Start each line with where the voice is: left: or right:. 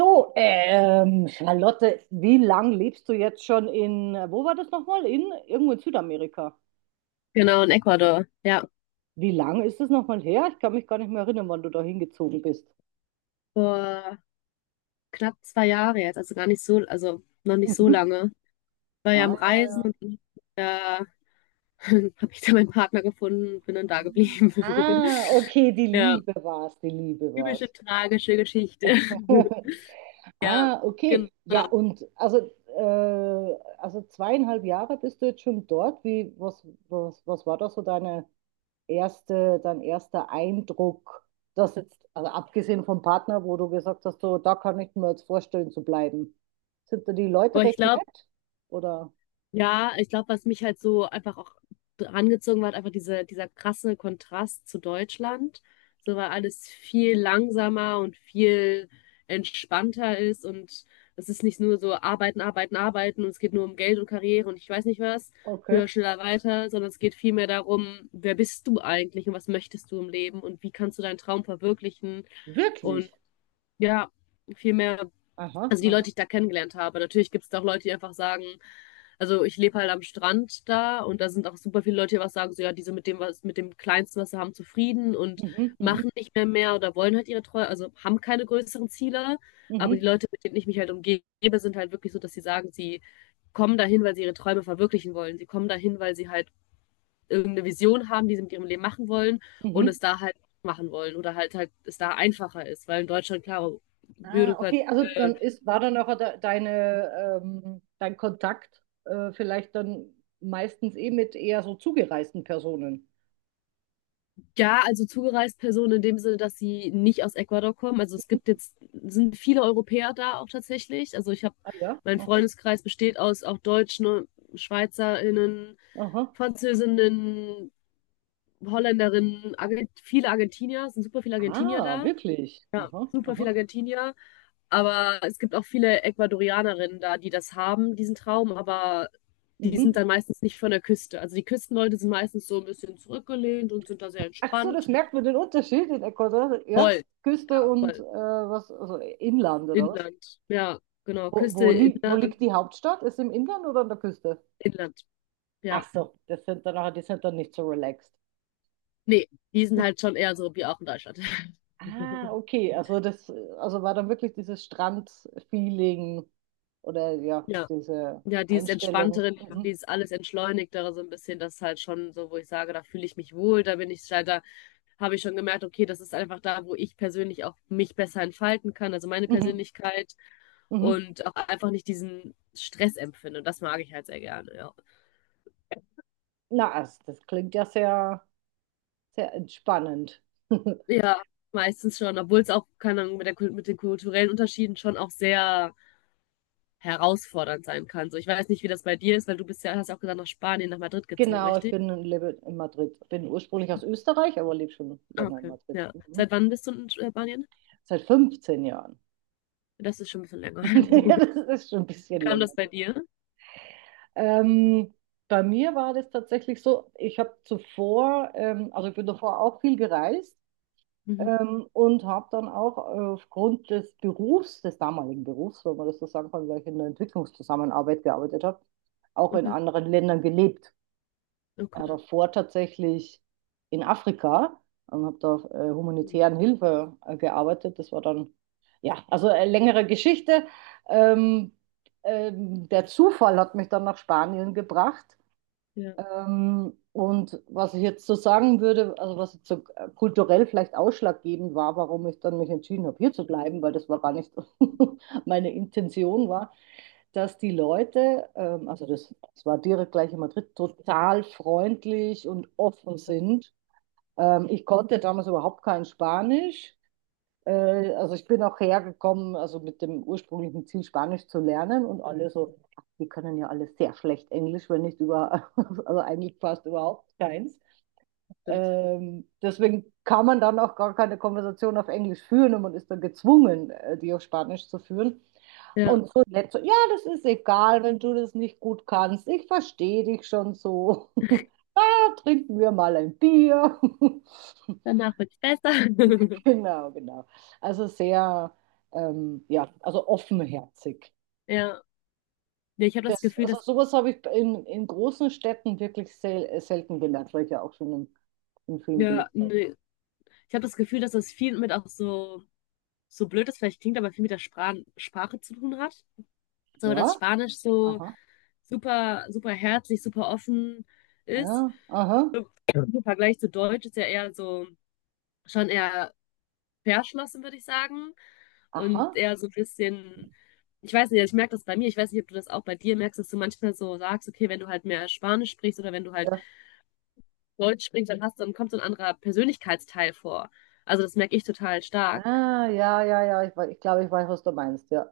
right: Charlotte, wie lang lebst du jetzt schon wo war das nochmal? In irgendwo in Südamerika.
left: Genau, in Ecuador. Ja,
right: Wie lang ist das nochmal her? Ich kann mich gar nicht mehr erinnern, wann du da hingezogen bist.
left: vor knapp 2 Jahre jetzt, also gar nicht so, also noch nicht so
right: Mhm.
left: lange. War ja am
right: Ah, ja,
left: Reisen
right: ja.
left: und dann da habe ich da meinen Partner gefunden, bin dann da geblieben.
right: Ah, okay, die
left: Ja,
right: Liebe war's, die Liebe
left: typische
right: war's.
left: tragische Geschichte.
right: Ah, okay. Ja,
left: Genau.
right: äh, also zweieinhalb Jahre bist du jetzt schon dort. Wie, was war da so deine erste, dein erster Eindruck, das jetzt, also abgesehen vom Partner, wo du gesagt hast, so, da kann ich mir jetzt vorstellen zu bleiben. Sind da die Leute
left: Aber ich
right: recht
left: glaube,
right: nett? Oder?
left: ja, ich glaube, was mich halt so einfach auch angezogen hat, einfach diese, dieser krasse Kontrast zu Deutschland. So, weil alles viel langsamer und viel entspannter ist und es ist nicht nur so arbeiten, arbeiten, arbeiten und es geht nur um Geld und Karriere und ich weiß nicht was,
right: Okay.
left: höher, schneller, weiter, sondern es geht vielmehr darum, wer bist du eigentlich und was möchtest du im Leben und wie kannst du deinen Traum verwirklichen, und
right: Wirklich?
left: ja, viel mehr,
right: Aha,
left: also die Leute, die
right: aha.
left: ich da kennengelernt habe. Natürlich gibt es da auch Leute, die einfach sagen, also ich lebe halt am Strand da und da sind auch super viele Leute, die was sagen, so ja, die sind mit dem, was, mit dem Kleinsten, was sie haben, zufrieden und
right: Mhm, mhm,
left: machen nicht mehr mehr oder wollen halt ihre Treue, also haben keine größeren Ziele. Aber die
right: mhm,
left: Leute, mit denen ich mich halt umgebe, sind halt wirklich so, dass sie sagen, sie kommen dahin, weil sie ihre Träume verwirklichen wollen. Sie kommen dahin, weil sie halt irgendeine Vision haben, die sie mit ihrem Leben machen wollen und
right: mhm.
left: es da halt machen wollen, oder halt es da einfacher ist, weil in Deutschland, klar,
right: Ah,
left: Bürokrat.
right: okay, also war dann auch de deine, dein Kontakt vielleicht dann meistens eh mit eher so zugereisten Personen.
left: Ja, also zugereist Personen in dem Sinne, dass sie nicht aus Ecuador kommen. Also es gibt jetzt, sind viele Europäer da auch tatsächlich. Also ich habe,
right: Ah ja,
left: mein
right: aha,
left: Freundeskreis besteht aus auch Deutschen, SchweizerInnen,
right: aha.
left: Französinnen, Holländerinnen, Argent viele Argentinier, es sind super viele Argentinier
right: Ah,
left: da,
right: wirklich. Aha,
left: super viele
right: aha.
left: Argentinier. Aber es gibt auch viele Ecuadorianerinnen da, die das haben, diesen Traum, aber die sind
right: Mhm.
left: dann meistens nicht von der Küste. Also die Küstenleute sind meistens so ein bisschen zurückgelehnt und sind da sehr
right: Ach so,
left: entspannt.
right: das merkt man den Unterschied in Ecuador, ja?
left: Voll,
right: Küste
left: ja,
right: und
left: voll.
right: also Inland oder was?
left: Inland, ja, genau. Küste,
right: Wo
left: Inland,
right: liegt die Hauptstadt? Ist im Inland oder an der Küste?
left: Inland, ja.
right: Ach so, das sind dann, die sind dann nicht so relaxed.
left: Nee, die sind halt schon eher so wie auch in Deutschland.
right: Ah, okay, also war dann wirklich dieses Strandfeeling oder ja,
left: Ja,
right: diese
left: ja, dieses
right: Einstellung.
left: entspanntere Leben,
right: Mhm,
left: dieses alles entschleunigtere so ein bisschen, das ist halt schon so, wo ich sage, da fühle ich mich wohl, da bin ich, da habe ich schon gemerkt, okay, das ist einfach da, wo ich persönlich auch mich besser entfalten kann, also meine
right: mhm,
left: Persönlichkeit
right: mhm.
left: und auch einfach nicht diesen Stress empfinde. Und das mag ich halt sehr gerne, ja.
right: Na, also das klingt ja sehr, sehr entspannend.
left: Ja, meistens schon, obwohl es auch, keine Ahnung, mit den kulturellen Unterschieden schon auch sehr herausfordernd sein kann. So, ich weiß nicht, wie das bei dir ist, weil du bist ja, hast ja auch gesagt, nach Spanien, nach Madrid gezogen,
right: Genau, ich
left: richtig?
right: bin und lebe in Madrid. Bin ursprünglich aus Österreich, aber lebe schon
left: Ah,
right: länger in
left: okay.
right: Madrid.
left: Ja.
right: Mhm.
left: Seit wann bist du in Spanien?
right: Seit 15 Jahren.
left: Das ist schon ein bisschen länger.
right: Ja, das ist schon ein
left: Wie
right: bisschen
left: kam
right: länger.
left: das bei dir?
right: Ähm, bei mir war das tatsächlich so, ich habe zuvor, also ich bin davor auch viel gereist
left: Mhm.
right: und habe dann auch aufgrund des Berufs, des damaligen Berufs, wenn man das so sagen kann, weil ich in der Entwicklungszusammenarbeit gearbeitet habe, auch in
left: Okay,
right: anderen Ländern gelebt.
left: okay.
right: Davor tatsächlich in Afrika und habe da auf
left: Stimmt.
right: humanitären Hilfe gearbeitet. Das war dann, ja, also eine längere Geschichte. Ähm, Der Zufall hat mich dann nach Spanien gebracht.
left: Ja,
right: Und was ich jetzt so sagen würde, also was jetzt so kulturell vielleicht ausschlaggebend war, warum ich dann mich entschieden habe, hier zu bleiben, weil das war gar nicht meine Intention war, dass die Leute, das war direkt gleich in Madrid, total freundlich und offen sind. Ich konnte damals überhaupt kein Spanisch. Äh, also ich bin auch hergekommen, also mit dem ursprünglichen Ziel, Spanisch zu lernen und alle so, ach, die können ja alle sehr schlecht Englisch, wenn nicht über, also eigentlich fast überhaupt keins.
left: stimmt.
right: Deswegen kann man dann auch gar keine Konversation auf Englisch führen und man ist dann gezwungen, die auf Spanisch zu führen.
left: Ja,
right: Und so nett so, ja, das ist egal, wenn du das nicht gut kannst. Ich verstehe dich schon so. Da trinken wir mal ein Bier.
left: danach wird es besser.
right: Genau, genau. Also sehr, ja, also offenherzig.
left: Ja. Nee, ich habe das
right: Das,
left: Gefühl,
right: also
left: dass,
right: sowas habe ich in großen Städten wirklich selten gelernt, weil ich ja auch schon in vielen
left: ja,
right: gelebt habe.
left: nee. Ich habe das Gefühl, dass das viel mit auch so, so blöd das vielleicht klingt, aber viel mit der Sprache zu tun hat. So, dass
right: Ja,
left: Spanisch so
right: aha,
left: super, super herzlich, super offen ist.
right: ja, aha.
left: So, im Vergleich zu Deutsch ist ja eher so, schon eher verschlossen, würde ich sagen. Und
right: Aha.
left: eher so ein bisschen, ich weiß nicht, ich merke das bei mir, ich weiß nicht, ob du das auch bei dir merkst, dass du manchmal so sagst, okay, wenn du halt mehr Spanisch sprichst oder wenn du halt
right: Ja.
left: Deutsch sprichst, dann kommt so ein anderer Persönlichkeitsteil vor. Also das merke ich total stark.
right: Ah, ja, ja, ja. Ich glaube, ich weiß, was du meinst, ja.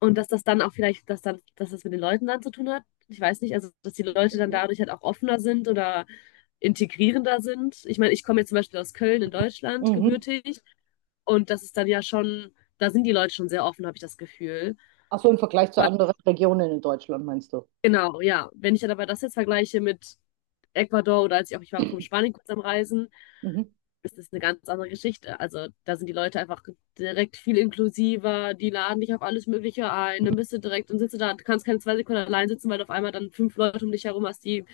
left: Und dass das dann auch vielleicht, dass dann, dass das mit den Leuten dann zu tun hat. Ich weiß nicht, also dass die Leute dann
right: Mhm.
left: dadurch halt auch offener sind oder integrierender sind. Ich meine, ich komme jetzt zum Beispiel aus Köln in Deutschland,
right: Mhm.
left: gebürtig, und das ist dann ja schon, da sind die Leute schon sehr offen, habe ich das Gefühl.
right: Ach so, im Vergleich zu
left: Aber
right: anderen Regionen in Deutschland, meinst du?
left: genau, ja. Wenn ich dann aber das jetzt vergleiche mit Ecuador oder als ich auch, ich war auch in Spanien kurz am Reisen,
right: Mhm.
left: ist das eine ganz andere Geschichte. Also da sind die Leute einfach direkt viel inklusiver, die laden dich auf alles Mögliche ein, dann bist du direkt und sitzt du da, du kannst keine 2 Sekunden allein sitzen, weil du auf einmal dann fünf Leute um dich herum hast, die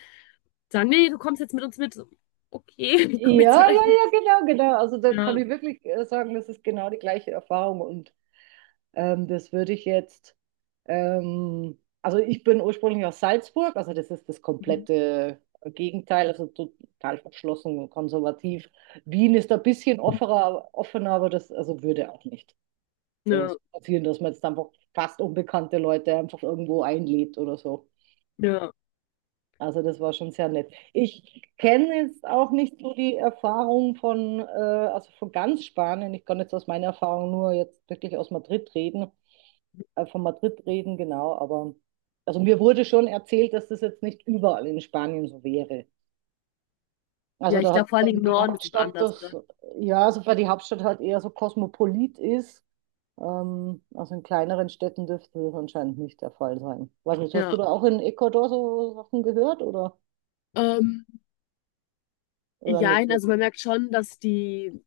left: sagen, nee, du kommst jetzt mit uns mit. So, okay, ich komme jetzt
right: Ja,
left: mit
right: ja,
left: euch mit.
right: ja, genau, genau. Also da kann
left: Ja.
right: ich wirklich sagen, das ist genau die gleiche Erfahrung. Und das würde ich jetzt, also ich bin ursprünglich aus Salzburg, also das ist das
left: Mhm.
right: komplette Gegenteil, also total verschlossen und konservativ. Wien ist ein bisschen offener, aber das also würde auch nicht.
left: Ja,
right: So passieren, dass man jetzt einfach fast unbekannte Leute einfach irgendwo einlädt oder so.
left: ja.
right: Also das war schon sehr nett. Ich kenne jetzt auch nicht so die Erfahrung von, also von ganz Spanien. Ich kann jetzt aus meiner Erfahrung nur jetzt wirklich aus Madrid reden, von Madrid reden, genau. Aber also mir wurde schon erzählt, dass das jetzt nicht überall in Spanien so wäre. Also
left: Ja, ich
right: da
left: glaube
right: hat
left: vor allen Dingen
right: dann
left: im
right: die
left: Norden ist es
right: Hauptstadt
left: anders, oder?
right: das, ja, also weil die Hauptstadt halt eher so kosmopolit ist. Also in kleineren Städten dürfte das anscheinend nicht der Fall sein. Weiß nicht, hast du
left: Ja.
right: da auch in Ecuador so Sachen gehört
left: Ähm,
right: oder nicht
left: jein, also
right: wirklich?
left: man merkt schon, dass die,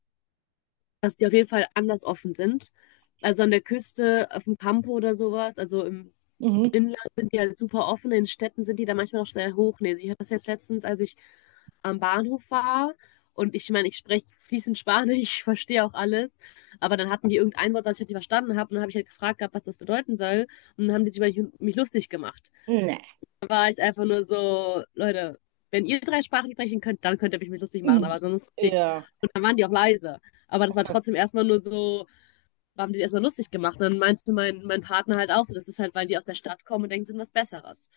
left: dass die auf jeden Fall anders offen sind. Also an der Küste, auf dem Campo oder sowas, also im
right: Mhm.
left: Inland sind die halt super offen, in Städten sind die da manchmal noch sehr hochnäsig. Ich hatte das jetzt letztens, als ich am Bahnhof war und ich meine, ich spreche fließend Spanisch, ich verstehe auch alles, aber dann hatten die irgendein Wort, was ich halt nicht verstanden habe und dann habe ich halt gefragt gehabt, was das bedeuten soll und dann haben die sich über mich lustig gemacht.
right: Nee.
left: Da war ich einfach nur so, Leute, wenn ihr drei Sprachen sprechen könnt, dann könnt ihr mich mit lustig machen,
right: Mhm.
left: aber sonst nicht.
right: Ja,
left: Und dann waren die auch leise, aber das war
right: okay.
left: trotzdem erstmal nur so, haben die erstmal lustig gemacht. Und dann meinte mein Partner halt auch so, das ist halt, weil die aus der Stadt kommen und denken, sie sind was Besseres.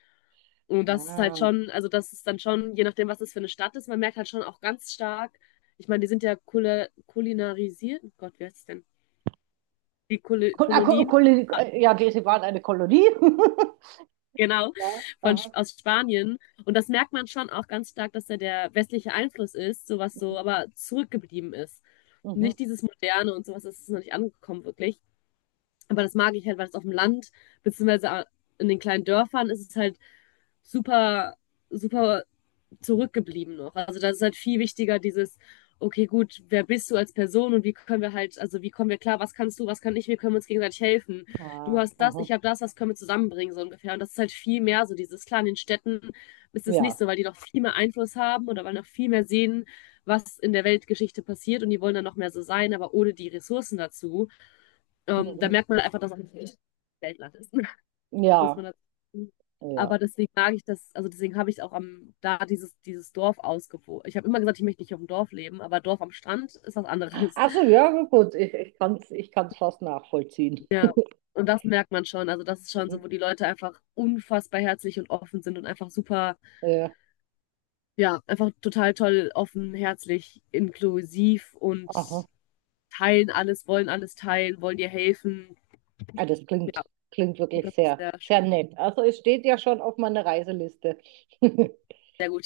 left: Und das ist halt
right: Ah.
left: schon, also das ist dann schon, je nachdem, was das für eine Stadt ist, man merkt halt schon auch ganz stark, ich meine, die sind ja kulinarisiert, oh Gott, wie heißt es denn? Die Kul Kolonien,
right: Kolonie, ja, die, sie waren eine Kolonie.
left: genau,
right: Ja, aha.
left: Aus Spanien. Und das merkt man schon auch ganz stark, dass da der westliche Einfluss ist, sowas so,
right: Mhm.
left: aber zurückgeblieben ist.
right: Mhm.
left: Nicht dieses Moderne und sowas, das ist noch nicht angekommen, wirklich. Aber das mag ich halt, weil es auf dem Land, beziehungsweise in den kleinen Dörfern ist es halt super, super zurückgeblieben noch. Also das ist halt viel wichtiger, dieses, okay, gut, wer bist du als Person und wie können wir halt, also wie kommen wir klar, was kannst du, was kann ich, wir können uns gegenseitig helfen. Du
right: Ah,
left: hast das,
right: aha.
left: ich habe das, was können wir zusammenbringen, so ungefähr. Und das ist halt viel mehr so dieses, klar, in den Städten ist es nicht
right: Ja.
left: so, weil die noch viel mehr Einfluss haben oder weil noch viel mehr sehen, was in der Weltgeschichte passiert und die wollen dann noch mehr so sein, aber ohne die Ressourcen dazu. Da
right: Mhm.
left: merkt man einfach, dass es nicht Weltland ist, muss
right: Ja,
left: man dazu sagen. Aber
right: ja.
left: deswegen mag ich das, also deswegen habe ich auch am, da dieses Dorf ausgewogen. Ich habe immer gesagt, ich möchte nicht auf dem Dorf leben, aber Dorf am Strand ist was anderes.
right: Ach so, ja, gut, ich kann es ich kann's fast nachvollziehen.
left: Ja. Und das merkt man schon. Also das ist schon so,
right: Mhm.
left: wo die Leute einfach unfassbar herzlich und offen sind und einfach super,
right: Ja,
left: ja, einfach total toll, offen, herzlich, inklusiv und
right: aha.
left: teilen alles, wollen alles teilen, wollen dir helfen.
right: Ah, das klingt, klingt
left: Und
right: wirklich
left: das ist
right: sehr,
left: sehr
right: sehr
left: schön.
right: nett. Also es steht ja schon auf meiner Reiseliste.
left: Sehr gut.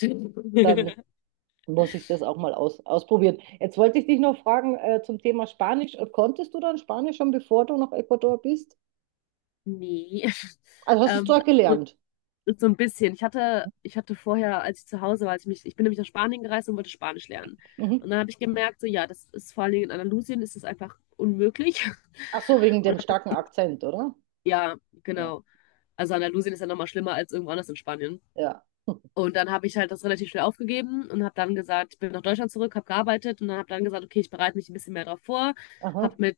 right: Dann muss ich das auch mal ausprobieren. Jetzt wollte ich dich noch fragen zum Thema Spanisch. Konntest du dann Spanisch schon, bevor du nach Ecuador bist?
left: Nee.
right: Also hast du es
left: Ähm,
right: dort
left: so
right: gelernt?
left: So ein bisschen. Ich hatte vorher, als ich zu Hause war, ich bin nämlich nach Spanien gereist und wollte Spanisch lernen.
right: Mhm.
left: Und dann habe ich gemerkt, so ja, das ist vor allen Dingen in Andalusien ist das einfach unmöglich.
right: Ach so, wegen
left: Und
right: dem
left: hab,
right: starken Akzent, oder?
left: ja,
right: Ja.
left: genau. Also Andalusien ist ja nochmal schlimmer als irgendwo anders in Spanien.
right: Ja,
left: Und dann habe ich halt das relativ schnell aufgegeben und habe dann gesagt, ich bin nach Deutschland zurück, habe gearbeitet und dann habe dann gesagt, okay, ich bereite mich ein bisschen mehr darauf vor, habe
right: aha.
left: mit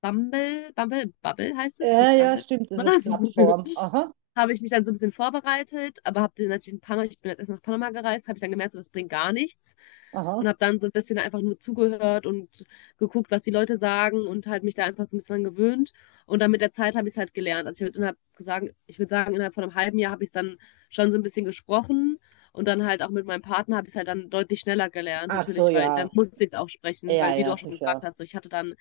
left: Bumble, Bumble, Bubble heißt es,
right: Ja,
left: nicht
right: ja,
left: Bumble.
right: stimmt, diese
left: Was?
right: Plattform. Aha,
left: Habe ich mich dann so ein bisschen vorbereitet, aber habe dann, als ich in Panama, ich bin jetzt erst nach Panama gereist, habe ich dann gemerkt, so, das bringt gar nichts. Und
right: aha.
left: habe dann so ein bisschen einfach nur zugehört und geguckt, was die Leute sagen und halt mich da einfach so ein bisschen dran gewöhnt. Und dann mit der Zeit habe ich es halt gelernt. Also ich würde innerhalb sagen, ich würde sagen, innerhalb von einem halben Jahr habe ich es dann schon so ein bisschen gesprochen. Und dann halt auch mit meinem Partner habe ich es halt dann deutlich schneller gelernt,
right: Ach so,
left: natürlich, weil dann
right: ja.
left: musste ich es auch sprechen,
right: Ja,
left: weil wie du
right: ja,
left: auch schon gesagt
right: sicher.
left: hast, so ich hatte dann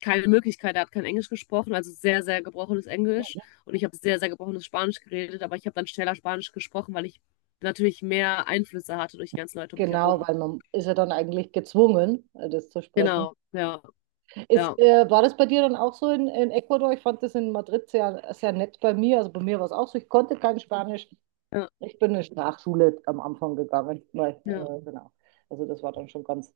left: keine Möglichkeit, er hat kein Englisch gesprochen, also sehr, sehr gebrochenes Englisch. Und ich habe sehr, sehr gebrochenes Spanisch geredet, aber ich habe dann schneller Spanisch gesprochen, weil ich natürlich mehr Einflüsse hatte durch die ganzen Leute um mich
right: Genau,
left: herum.
right: weil man ist ja dann eigentlich gezwungen, das zu sprechen.
left: Genau, ja, ja,
right: Ist, war das bei dir dann auch in Ecuador? Ich fand das in Madrid sehr, sehr nett bei mir. Also bei mir war es auch so. Ich konnte kein Spanisch.
left: ja,
right: Ich bin in eine Sprachschule am Anfang gegangen. Weil,
left: ja,
right: genau. Also das war dann schon ganz,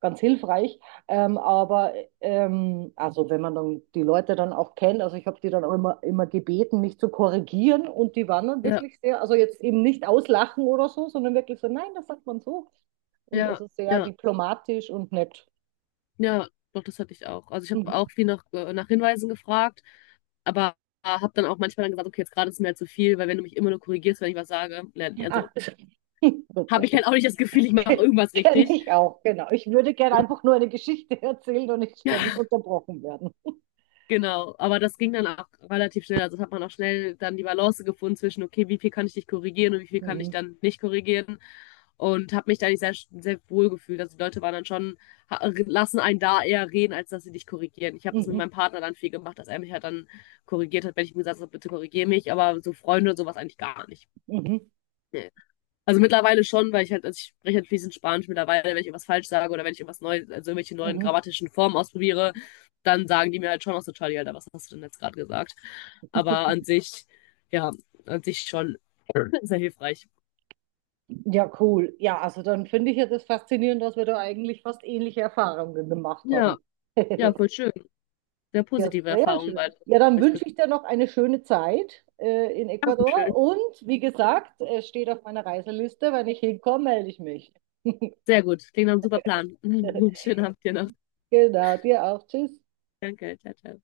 right: ganz hilfreich. Ähm, aber also wenn man dann die Leute dann auch kennt, also ich habe die dann auch immer gebeten, mich zu korrigieren. Und die waren dann
left: ja,
right: wirklich sehr, also jetzt eben nicht auslachen oder so, sondern wirklich so, nein, das sagt man so. Und
left: ja,
right: also sehr
left: ja,
right: diplomatisch und nett.
left: ja, doch, das hatte ich auch. Also ich habe
right: Mhm.
left: auch viel nach Hinweisen gefragt, aber habe dann auch manchmal dann gesagt, okay, jetzt gerade ist mir halt zu viel, weil wenn du mich immer nur korrigierst, wenn ich was sage,
right: Ah,
left: also
right: gut, ja,
left: habe ich
right: das
left: halt auch nicht das Gefühl, ich mache irgendwas
right: Kenne
left: richtig.
right: ich auch, genau. Ich würde gerne
left: Und
right: einfach nur eine Geschichte erzählen und nicht ständig
left: ja,
right: unterbrochen werden.
left: genau, aber das ging dann auch relativ schnell. Also das hat man auch schnell dann die Balance gefunden zwischen, okay, wie viel kann ich dich korrigieren und wie viel kann ich
right: Mhm.
left: dann nicht korrigieren. Und habe mich da nicht sehr, sehr wohl gefühlt. Also die Leute waren dann schon, ha- lassen einen da eher reden, als dass sie dich korrigieren. Ich habe das mit
right: Mhm.
left: meinem Partner dann viel gemacht, dass er mich halt dann korrigiert hat, wenn ich ihm gesagt habe, bitte korrigiere mich. Aber so Freunde und sowas eigentlich gar nicht.
right: Mhm.
left: Nee. Also mittlerweile schon, weil ich halt, also ich spreche halt fließend Spanisch mittlerweile, wenn ich irgendwas falsch sage oder wenn ich irgendwas Neues, also irgendwelche neuen
right: Mhm.
left: grammatischen Formen ausprobiere, dann sagen die mir halt schon auch so, Charlie, Alter, was hast du denn jetzt gerade gesagt? Aber an sich, ja, an sich schon sehr hilfreich.
right: Ja, cool. Ja, also dann finde ich ja das faszinierend, dass wir da eigentlich fast ähnliche Erfahrungen gemacht
left: Ja,
right: haben.
left: ja, voll schön. Sehr
right: Ja,
left: positive
right: sehr
left: Erfahrungen
right: schön.
left: beide. Hab
right: Ja, dann
left: ich das
right: wünsche
left: Gefühl.
right: ich dir noch eine schöne Zeit in Ecuador
left: Dankeschön.
right: und wie gesagt, es steht auf meiner Reiseliste. Wenn ich hinkomme, melde ich mich.
left: Sehr gut. Klingt nach einem super Plan. Schönen Abend dir noch.
right: Genau, dir auch. Tschüss.
left: Danke. Ciao, ciao.